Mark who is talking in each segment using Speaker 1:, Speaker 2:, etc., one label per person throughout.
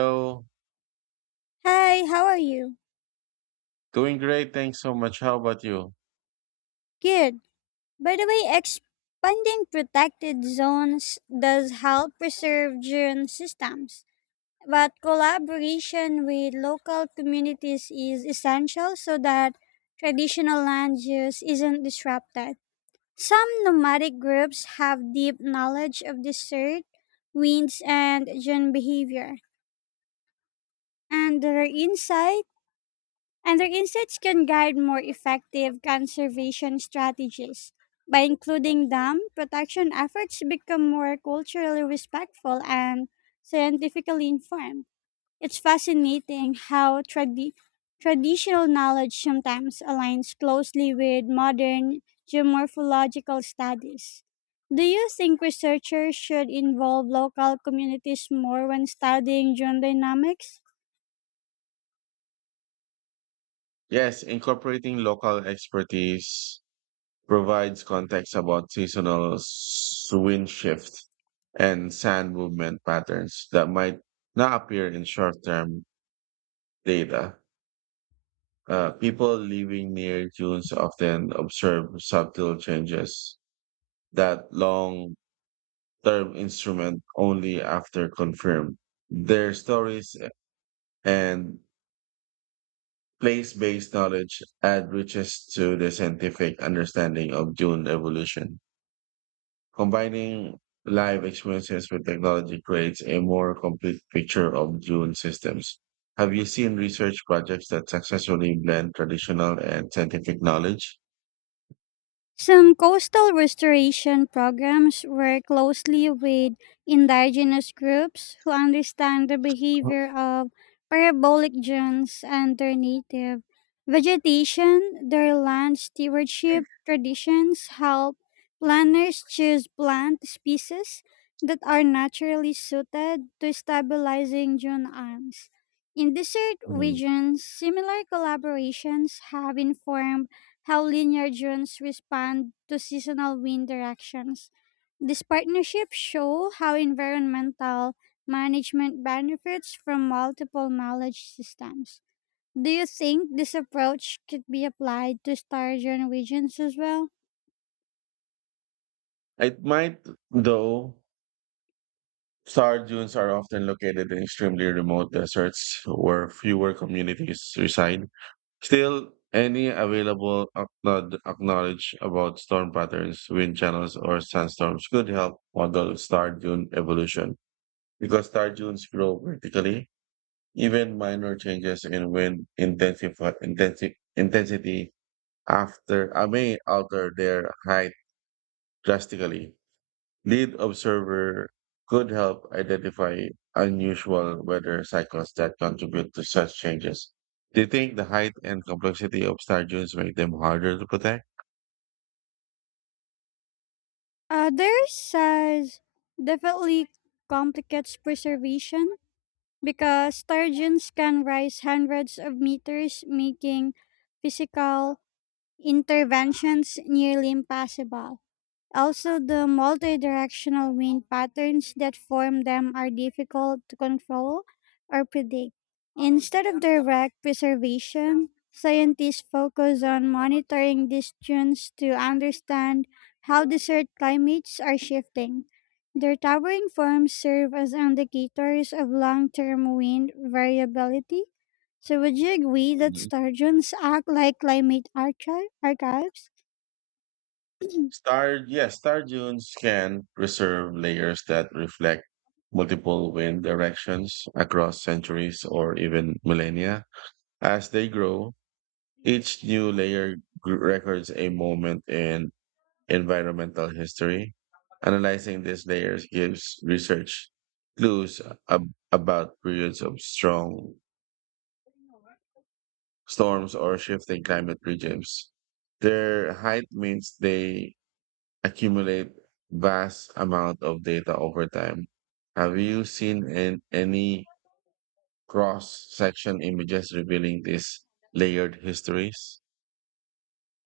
Speaker 1: So,
Speaker 2: Hi, how are you?
Speaker 1: doing great. Thanks so much. How about you?
Speaker 2: Good. By the way, expanding protected zones does help preserve dune systems, but collaboration with local communities is essential so that traditional land use isn't disrupted. Some nomadic groups have deep knowledge of desert, winds, and dune behavior, and their insight and their insights can guide more effective conservation strategies. By including them, protection efforts become more culturally respectful and scientifically informed. It's fascinating how traditional knowledge sometimes aligns closely with modern geomorphological studies. Do you think researchers should involve local communities more when studying geodynamics?
Speaker 1: Yes, incorporating local expertise provides context about seasonal wind shift and sand movement patterns that might not appear in short-term data. People living near dunes often observe subtle changes that long-term instrument only after confirmed. Their stories and place based knowledge adds riches to the scientific understanding of dune evolution. Combining live experiences with technology creates a more complete picture of dune systems. Have you seen research projects that successfully blend traditional and scientific knowledge?
Speaker 2: Some coastal restoration programs work closely with indigenous groups who understand the behavior of parabolic dunes and their native vegetation. Their land stewardship traditions help planners choose plant species that are naturally suited to stabilizing dune arms. In desert
Speaker 1: Hmm.
Speaker 2: regions, similar collaborations have informed how linear dunes respond to seasonal wind directions. These partnerships show how environmental management benefits from multiple knowledge systems. Do you think this approach could be applied to sturgeon regions as well?
Speaker 1: It might, though, star dunes are often located in extremely remote deserts where fewer communities reside. Still, any available acknowledge about storm patterns, wind channels, or sandstorms could help model star dune evolution. Because star dunes grow vertically, even minor changes in wind intensity after may alter their height drastically. Lead observer could help identify unusual weather cycles that contribute to such changes. Do you think the height and complexity of star dunes make them harder to protect?
Speaker 2: Others size definitely complicates preservation because sturgeons can rise hundreds of meters, making physical interventions nearly impossible. Also, the multi-directional wind patterns that form them are difficult to control or predict. Instead of direct preservation, scientists focus on monitoring these tunes to understand how desert climates are shifting. Their towering forms serve as indicators of long-term wind variability. So would you agree that
Speaker 1: Mhm.
Speaker 2: sturgeons act like climate archives?
Speaker 1: Yes, star dunes can preserve layers that reflect multiple wind directions across centuries or even millennia. As they grow, each new layer records a moment in environmental history. Analyzing these layers gives research clues about periods of strong storms or shifting climate regimes. Their height means they accumulate vast amount of data over time. Have you seen an any cross section images revealing these layered histories?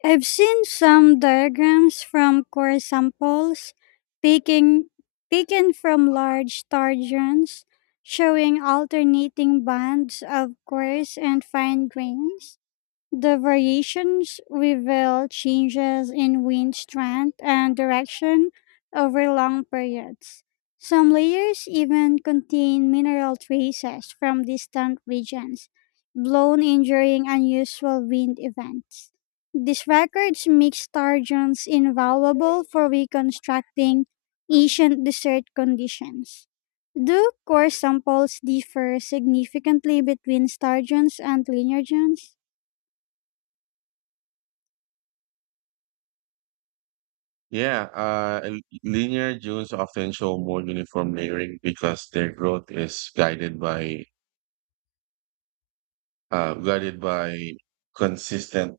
Speaker 2: I've seen some diagrams from core samples taking, taken from large targeons showing alternating bands of coarse and fine grains. The variations reveal changes in wind strength and direction over long periods. Some layers even contain mineral traces from distant regions, blown in during unusual wind events. These records make sturgeons invaluable for reconstructing ancient desert conditions. Do core samples differ significantly between sturgeons and linear genes?
Speaker 1: Yeah, linear dunes often show more uniform layering because their growth is guided by uh, guided by consistent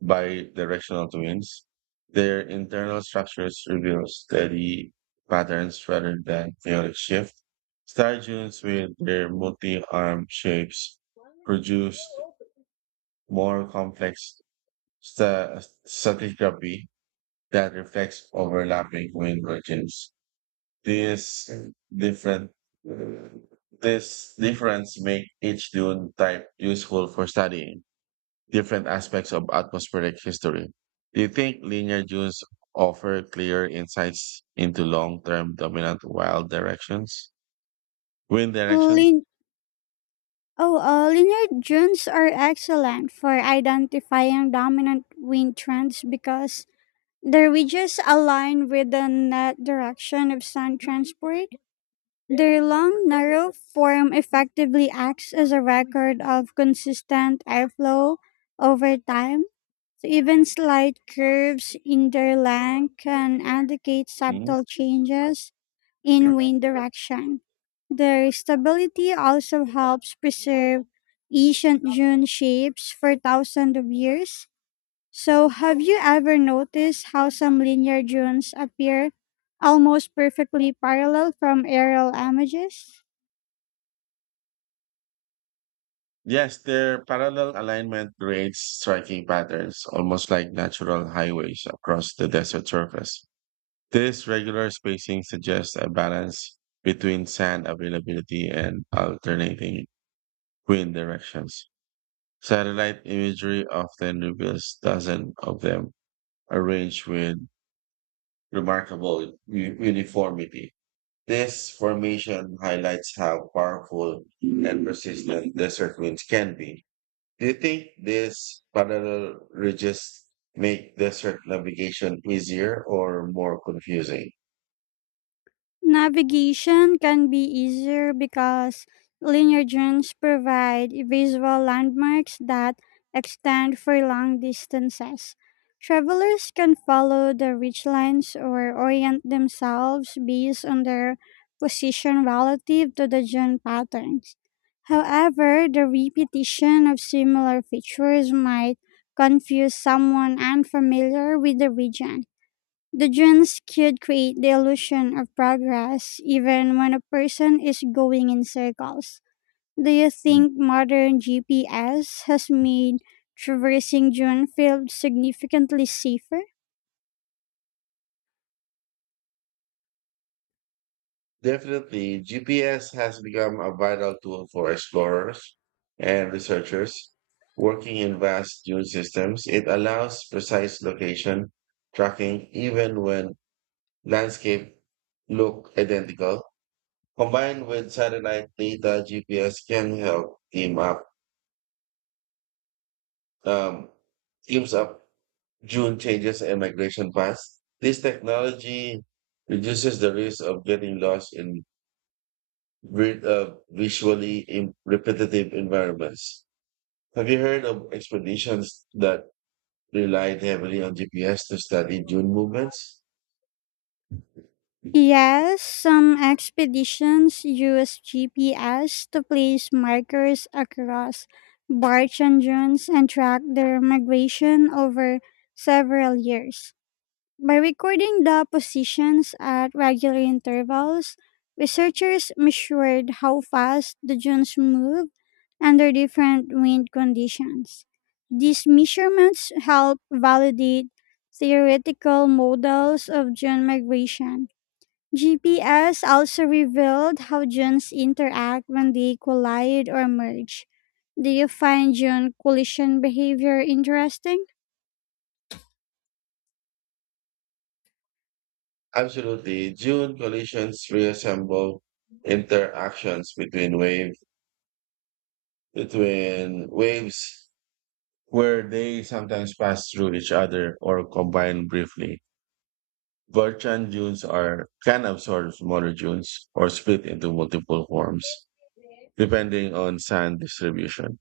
Speaker 1: bi-directional twins. Their internal structures reveal steady patterns rather than chaotic shift. Star dunes with their multi-arm shapes produce more complex sta- stratigraphy that reflects overlapping wind regions. These different this difference make each dune type useful for studying different aspects of atmospheric history. Do you think linear dunes offer clear insights into long-term dominant wild directions? Wind directions?
Speaker 2: Lin- Oh, Linear dunes are excellent for identifying dominant wind trends because their ridges align with the net direction of sun transport. Their long, narrow form effectively acts as a record of consistent airflow over time. So even slight curves in their length can indicate
Speaker 1: Mhm.
Speaker 2: subtle changes in wind direction. Their stability also helps preserve ancient dune shapes for thousands of years. So, have you ever noticed how some linear dunes appear almost perfectly parallel from aerial images?
Speaker 1: Yes, their parallel alignment creates striking patterns, almost like natural highways across the desert surface. This regular spacing suggests a balance between sand availability and alternating wind directions. Satellite imagery often reveals dozens of them arranged with remarkable uniformity. This formation highlights how powerful and persistent desert winds can be. Do you think these parallel ridges make desert navigation easier or more confusing?
Speaker 2: Navigation can be easier because linear drones provide visual landmarks that extend for long distances. Travelers can follow the ridgelines or orient themselves based on their position relative to the drone patterns. However, the repetition of similar features might confuse someone unfamiliar with the region. The genes could create the illusion of progress even when a person is going in circles. Do you think modern GPS has made traversing dune fields significantly safer?
Speaker 1: Definitely, GPS has become a vital tool for explorers and researchers working in vast dune systems. It allows precise location tracking even when landscape look identical. Combined with satellite data, GPS can help um, teams up dune changes and migration paths. This technology reduces the risk of getting lost in visually repetitive environments. Have you heard of expeditions that relied heavily on GPS to study dune movements?
Speaker 2: Yes, some expeditions use GPS to place markers across barch and dunes and track their migration over several years. By recording the positions at regular intervals, researchers measured how fast the dunes move under different wind conditions. These measurements help validate theoretical models of dune migration. GPS also revealed how dunes interact when they collide or merge. Do you find dune collision behavior interesting?
Speaker 1: Absolutely. Dune collisions reassemble interactions between wave between waves where they sometimes pass through each other or combine briefly. Virtual dunes are can absorb smaller dunes or split into multiple forms, depending on sand distribution.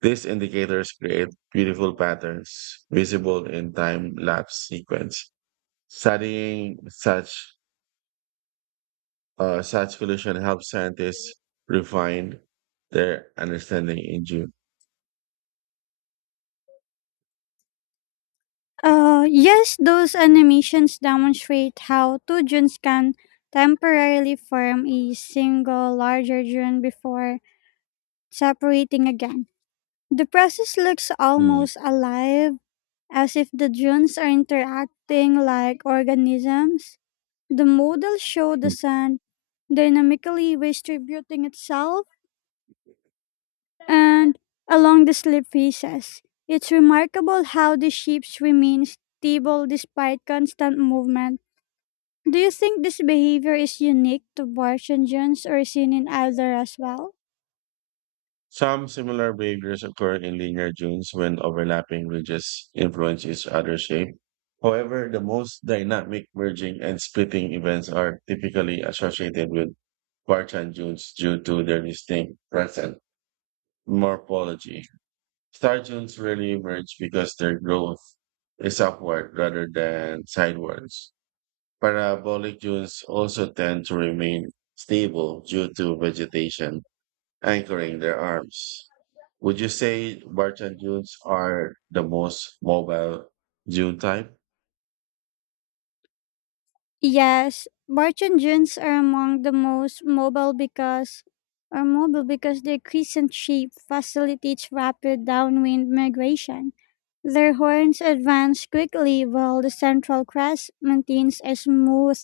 Speaker 1: These indicators create beautiful patterns visible in time lapse sequence. Studying such collision helps scientists refine their understanding in June.
Speaker 2: Yes, those animations demonstrate how two dunes can temporarily form a single larger dune before separating again. The process looks
Speaker 1: Mm.
Speaker 2: almost alive, as if the dunes are interacting like organisms. The model showed the sand dynamically distributing itself and along the slip faces. It's remarkable how the ships remain stable despite constant movement. Do you think this behavior is unique to Barchangians or seen in other as well?
Speaker 1: Some similar behaviors occur in linear dunes when overlapping ridges influence each other's shape. However, the most dynamic merging and splitting events are typically associated with Barchan dunes due to their distinct present morphology. Sturgeons really emerge because their growth is upward rather than sidewards. Parabolic dunes also tend to remain stable due to vegetation anchoring their arms. Would you say Bartan dunes are the most mobile dune type?
Speaker 2: Yes, barge engines are among the most mobile because their crescent shape facilitates rapid downwind migration. Their horns advance quickly while the central crest maintains a smooth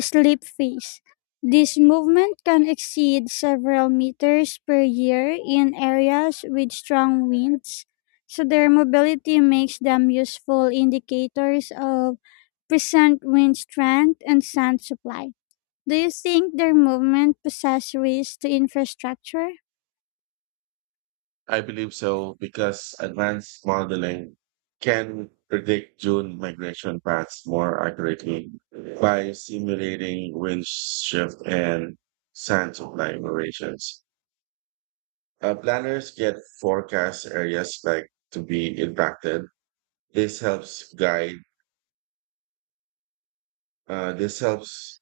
Speaker 2: slip phase. This movement can exceed several meters per year in areas with strong winds, so their mobility makes them useful indicators of present wind strength, and sand supply. Do you think their movement possesses risk to infrastructure?
Speaker 1: I believe so because advanced modeling can predict June migration paths more accurately by simulating wind shift and sand supply variations. Planners get forecast areas like to be impacted. This helps guide. This helps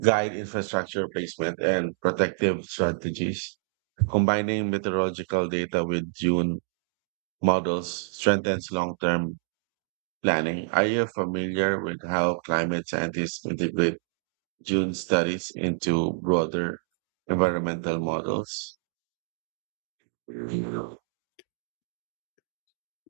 Speaker 1: guide infrastructure placement and protective strategies. Combining meteorological data with June models strengthens long-term planning, are you familiar with how climate scientists integrate dune studies into broader environmental models?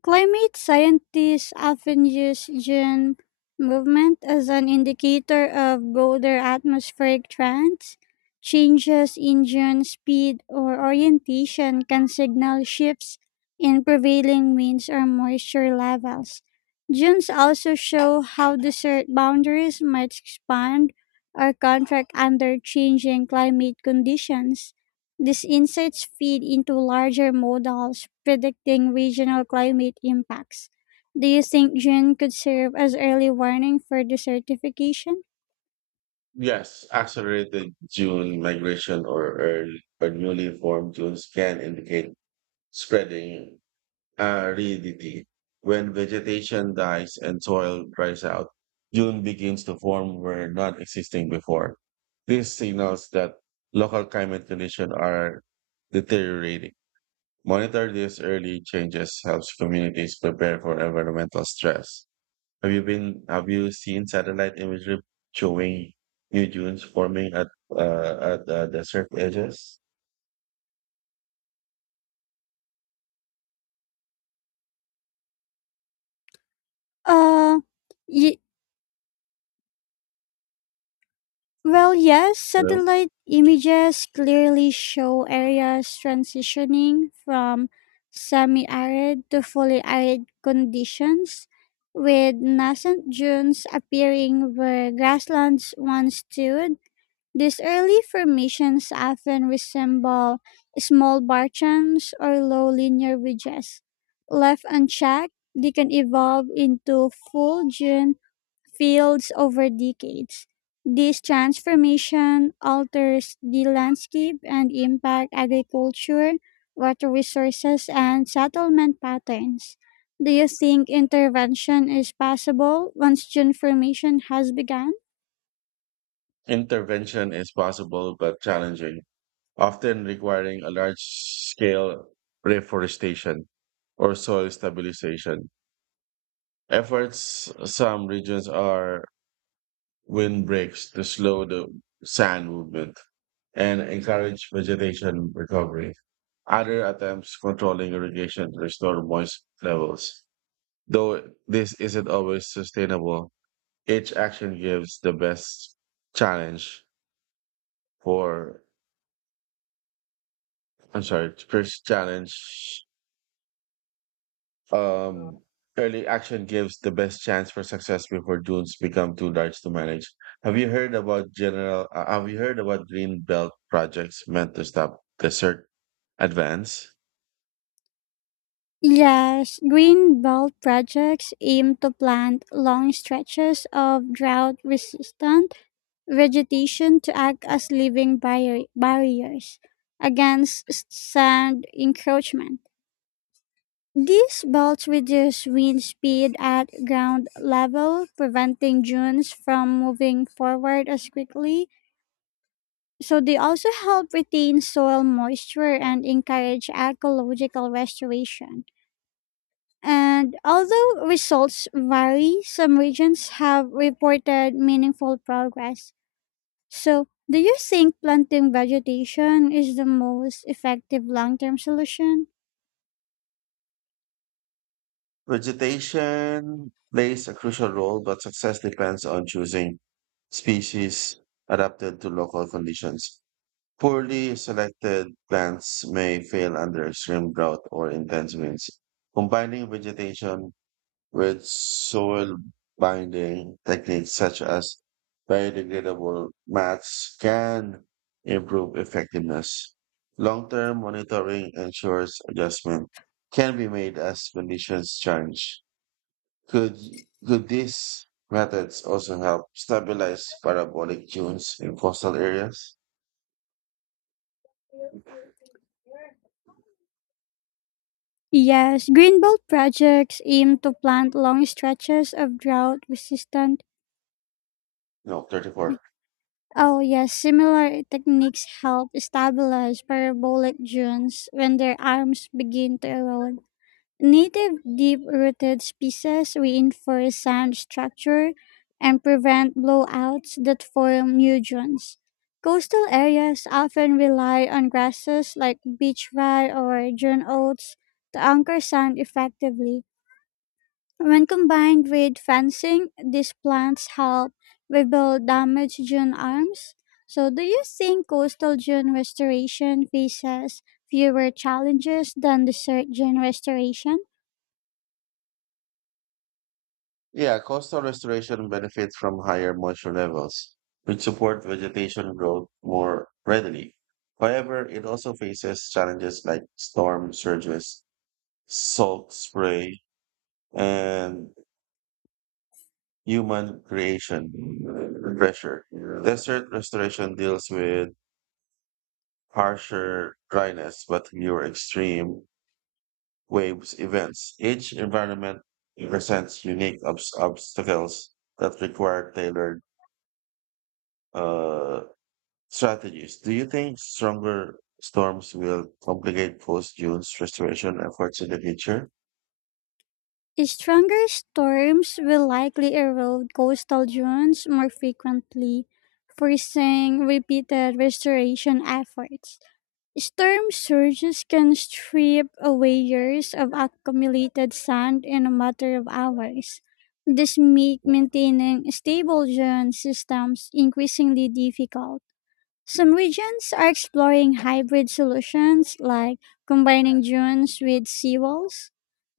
Speaker 2: Climate scientists often use gene movement as an indicator of broader atmospheric trends. Changes in gene speed or orientation can signal shifts in prevailing winds or moisture levels. Genes also show how desert boundaries might expand or contract under changing climate conditions. These insights feed into larger models predicting regional climate impacts. Do you think June could serve as early warning for desertification?
Speaker 1: Yes, accelerated dune migration or newly formed dunes can indicate spreading aridity. When vegetation dies and soil dries out, dune begins to form where not existing before. This signals that local climate conditions are deteriorating. Monitor these early changes helps communities prepare for environmental stress. Have you seen satellite imagery showing new dunes forming at the desert edges?
Speaker 2: Uh, y- yes,
Speaker 1: Hello?
Speaker 2: satellite images clearly show areas transitioning from semi arid to fully arid conditions, with nascent dunes appearing where grasslands once stood. These early formations often resemble small barchans or low linear ridges. Left unchecked, they can evolve into full dune fields over decades. This transformation alters the landscape and impact agriculture, water resources, and settlement patterns. Do you think intervention is possible once dune formation has begun?
Speaker 1: Intervention is possible but challenging, often requiring a large scale reforestation or soil stabilization. Efforts some regions are wind breaks to slow the sand movement and encourage vegetation recovery. Other attempts controlling irrigation to restore moist levels. Though this isn't always sustainable, each action gives the best challenge for, I'm sorry, first challenge Um, early action gives the best chance for success before dunes become too large to manage. Have you heard about general? Have you heard about green belt projects meant to stop desert advance?
Speaker 2: Yes, green belt projects aim to plant long stretches of drought resistant vegetation to act as living barriers against sand encroachment. These belts reduce wind speed at ground level, preventing dunes from moving forward as quickly. So they also help retain soil moisture and encourage ecological restoration. And although results vary, some regions have reported meaningful progress. So, do you think planting vegetation is the most effective long term solution?
Speaker 1: Vegetation plays a crucial role, but success depends on choosing species adapted to local conditions. Poorly selected plants may fail under extreme drought or intense winds. Combining vegetation with soil binding techniques such as biodegradable mats can improve effectiveness. Long-term monitoring ensures adjustment can be made as conditions change. Could, could these methods also help stabilize parabolic dunes in coastal areas?
Speaker 2: Yes, green belt projects aim to plant long stretches of drought resistant.
Speaker 1: No, 34.
Speaker 2: Oh, yes, similar techniques help stabilize parabolic dunes when their arms begin to erode. Native deep rooted species reinforce sand structure and prevent blowouts that form nudgeons. Coastal areas often rely on grasses like beach rye or June oats to anchor sand effectively. When combined with fencing, these plants help rebuild damaged dune arms. So, do you think coastal dune restoration faces fewer challenges than desert dune restoration?
Speaker 1: Yeah, coastal restoration benefits from higher moisture levels, which support vegetation growth more readily. However, it also faces challenges like storm surges, salt spray, and human creation pressure. Desert restoration deals with harsher dryness but fewer extreme waves events. Each environment presents unique obstacles that require tailored uh, strategies. Do you think stronger storms will complicate post June's restoration efforts in the future?
Speaker 2: Stronger storms will likely erode coastal dunes more frequently, forcing repeated restoration efforts. Storm surges can strip away years of accumulated sand in a matter of hours. This makes maintaining stable dune systems increasingly difficult. Some regions are exploring hybrid solutions like combining dunes with seawalls.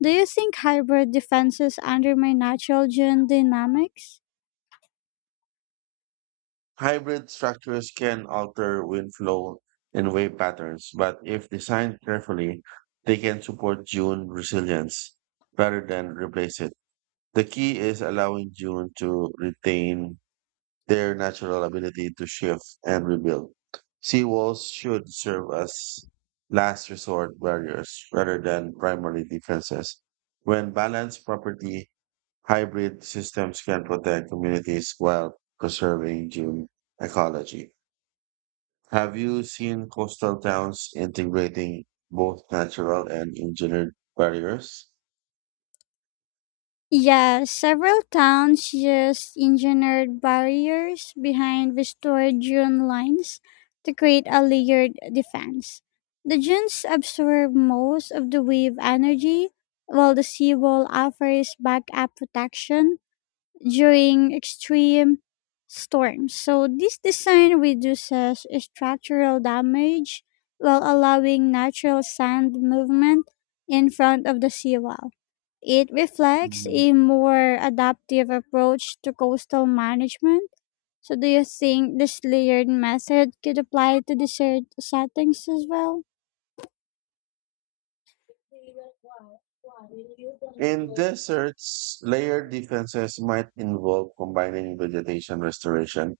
Speaker 2: Do you think hybrid defenses undermine natural dune dynamics?
Speaker 1: Hybrid structures can alter wind flow and wave patterns, but if designed carefully, they can support June resilience rather than replace it. The key is allowing June to retain their natural ability to shift and rebuild. Seawalls should serve as last resort barriers rather than primary defenses. When balanced properly, hybrid systems can protect communities while preserving gym ecology. Have you seen coastal towns integrating both natural and engineered barriers?
Speaker 2: Yes, several towns use engineered barriers behind restored dune lines to create a layered defense. The dunes absorb most of the wave energy, while the seawall offers backup protection during extreme storms. So this design reduces structural damage while allowing natural sand movement in front of the seawall. It reflects
Speaker 1: Mhm.
Speaker 2: a more adaptive approach to coastal management. So do you think this layered method could apply to desert settings as well?
Speaker 1: In deserts, layered defenses might involve combining vegetation restoration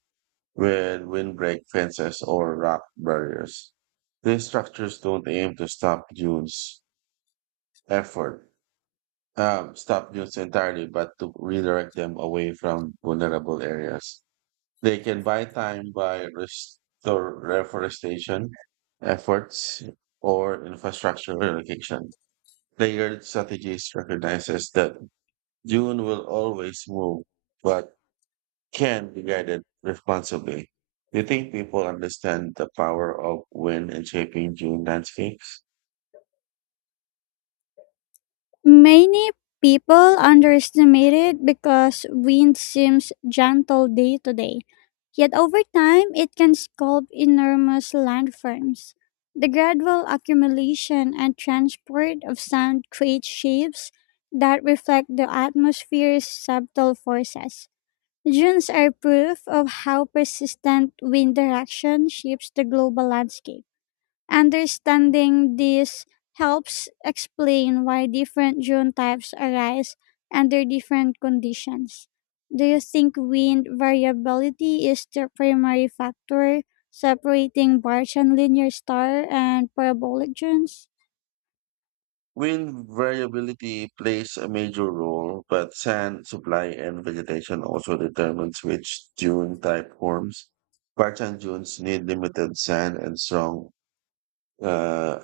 Speaker 1: with windbreak fences or rock barriers. These structures don't aim to effort, stop dunes entirely, but to redirect them away from vulnerable areas. They can buy time by restore reforestation efforts or infrastructure relocation. Layered strategies recognizes that dune will always move, but can be guided responsibly. Do you think people understand the power of wind in shaping dune landscapes?
Speaker 2: Many people underestimate it because wind seems gentle day to day, yet over time it can sculpt enormous landforms. The gradual accumulation and transport of sand creates shapes that reflect the atmosphere's subtle forces. Dunes are proof of how persistent wind direction shapes the global landscape. Understanding this helps explain why different dune types arise under different conditions. Do you think wind variability is the primary factor separating Bartian linear star and parabolic dunes?
Speaker 1: Wind variability plays a major role, but sand supply and vegetation also determines which dune type forms. Parchan dunes need limited sand and strong uh,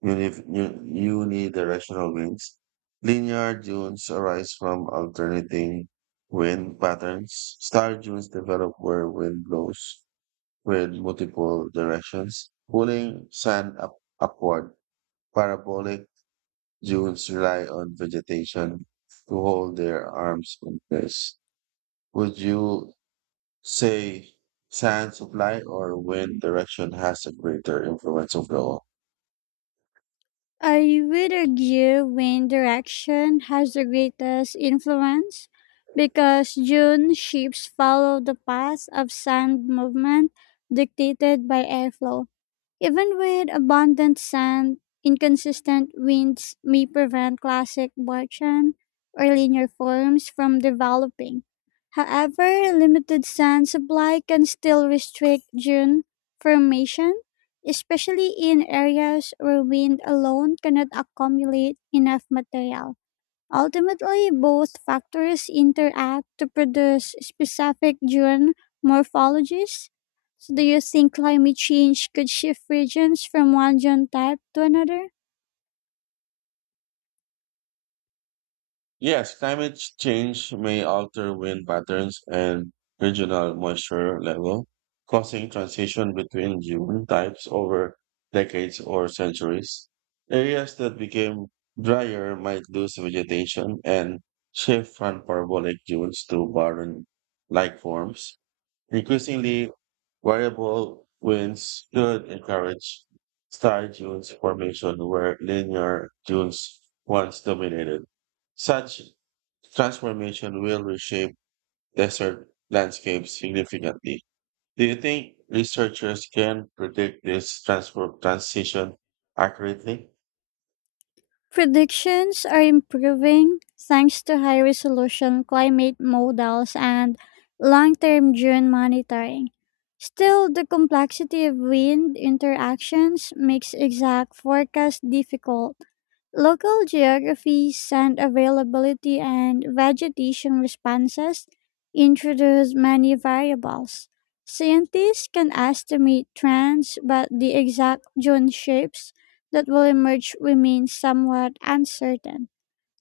Speaker 1: unidirectional winds. Linear dunes arise from alternating wind patterns. Star dunes develop where wind blows with multiple directions. Pulling sand upward, parabolic dunes rely on vegetation to hold their arms in place. Would you say sand supply or wind direction has a greater influence overall?
Speaker 2: I would argue wind direction has the greatest influence because dune shapes follow the path of sand movement dictated by airflow. Even with abundant sand, inconsistent winds may prevent classic Barchan or linear forms from developing. However, limited sand supply can still restrict dune formation, especially in areas where wind alone cannot accumulate enough material. Ultimately, both factors interact to produce specific dune morphologies. So, do you think climate change could shift regions from one dune type to another?
Speaker 1: Yes, climate change may alter wind patterns and regional moisture level, causing transition between dune types over decades or centuries. Areas that became drier might lose vegetation and shift from parabolic dunes to barren-like forms. Increasingly, variable winds should encourage star dunes formation where linear dunes once dominated. Such transformation will reshape desert landscapes significantly. Do you think researchers can predict this transfer transition accurately?
Speaker 2: Predictions are improving thanks to high resolution climate models and long term dune monitoring. Still, the complexity of wind interactions makes exact forecast difficult. Local geography, sand availability, and vegetation responses introduce many variables. Scientists can estimate trends, but the exact dune shapes that will emerge remain somewhat uncertain.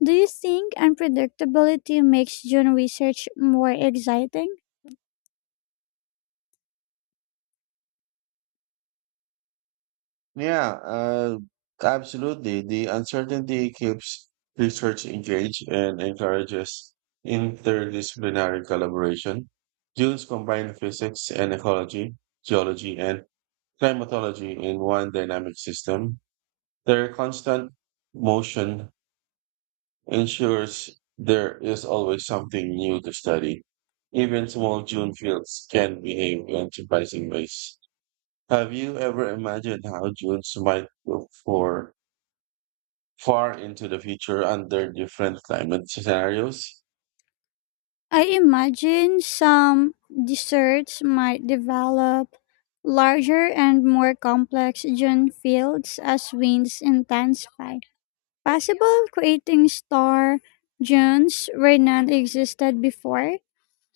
Speaker 2: Do you think unpredictability makes dune research more exciting?
Speaker 1: Yeah, absolutely. The uncertainty keeps research engaged and encourages interdisciplinary collaboration. Dunes combine physics and ecology, geology, and climatology in one dynamic system. Their constant motion ensures there is always something new to study. Even small dune fields can behave in surprising ways. Have you ever imagined how dunes might look for far into the future under different climate scenarios.
Speaker 2: I imagine some desserts might develop larger and more complex dune fields as winds intensify, possible creating star dunes where none existed before.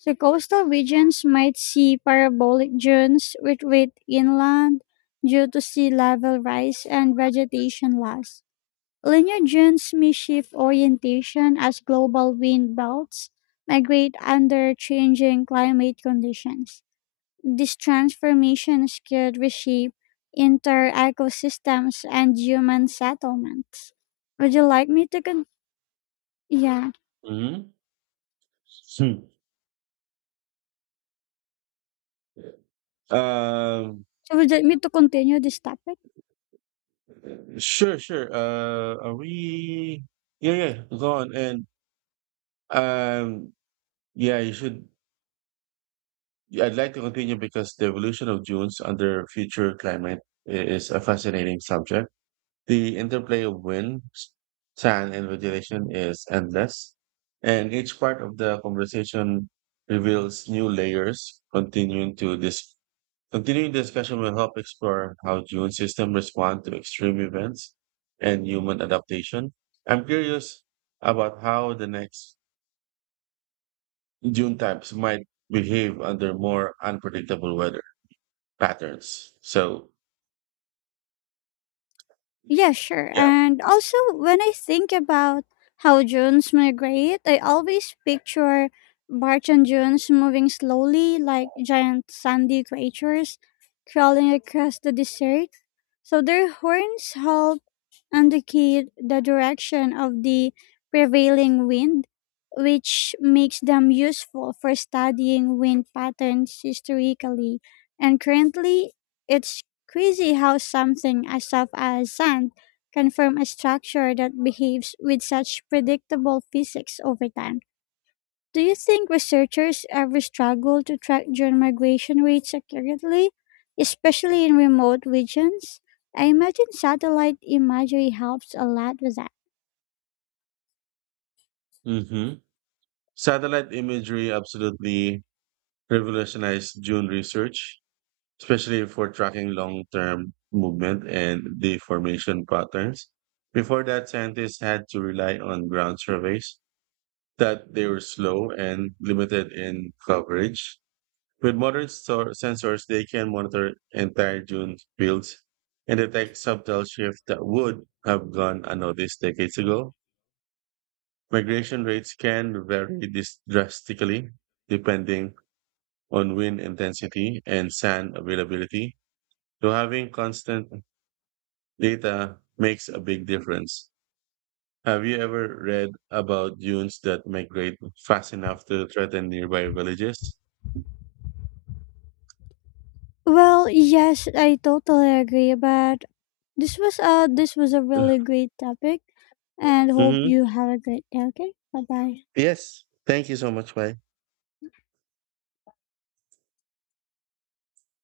Speaker 2: The coastal regions might see parabolic dunes which wait inland due to sea level rise and vegetation loss. Linear dunes may shift orientation as global wind belts migrate under changing climate conditions. These transformations could reshape inter ecosystems and human settlements. Would you like me to con- yeah?
Speaker 1: Mm-hmm. Hmm. Um,
Speaker 2: So would you like me to continue this topic?
Speaker 1: sure, sure. Are we? Yeah, yeah. Go on. And um, yeah, you should. I'd like to continue because the evolution of dunes under future climate is a fascinating subject. The interplay of wind, sand, and vegetation is endless, and each part of the conversation reveals new layers continuing to this Continuing the discussion will help explore how June's systems respond to extreme events and human adaptation. I'm curious about how the next June types might behave under more unpredictable weather patterns. So,
Speaker 2: Yeah, sure.
Speaker 1: yeah.
Speaker 2: And also, when I think about how Junes migrate, I always picture Barch and Junes moving slowly like giant sandy creatures crawling across the desert. So their horns help indicate the direction of the prevailing wind, which makes them useful for studying wind patterns historically. And currently, it's crazy how something as soft as sand can form a structure that behaves with such predictable physics over time. Do you think researchers ever struggle to track drone migration rates accurately, especially in remote regions? I imagine satellite imagery helps a lot with that.
Speaker 1: Hmm. Satellite imagery absolutely revolutionized June research, especially for tracking long term movement and deformation patterns. Before that, scientists had to rely on ground surveys that they were slow and limited in coverage. With modern sensors, they can monitor entire dune fields and detect subtle shifts that would have gone unnoticed decades ago. Migration rates can vary this drastically depending on wind intensity and sand availability. So having constant data makes a big difference. Have you ever read about dunes that migrate fast enough to threaten nearby villages?
Speaker 2: Well, yes, I totally agree, but this was a really great topic and hope
Speaker 1: Hmm.
Speaker 2: you have a great day, okay? Bye-bye.
Speaker 1: Yes. Thank you so much. Bye.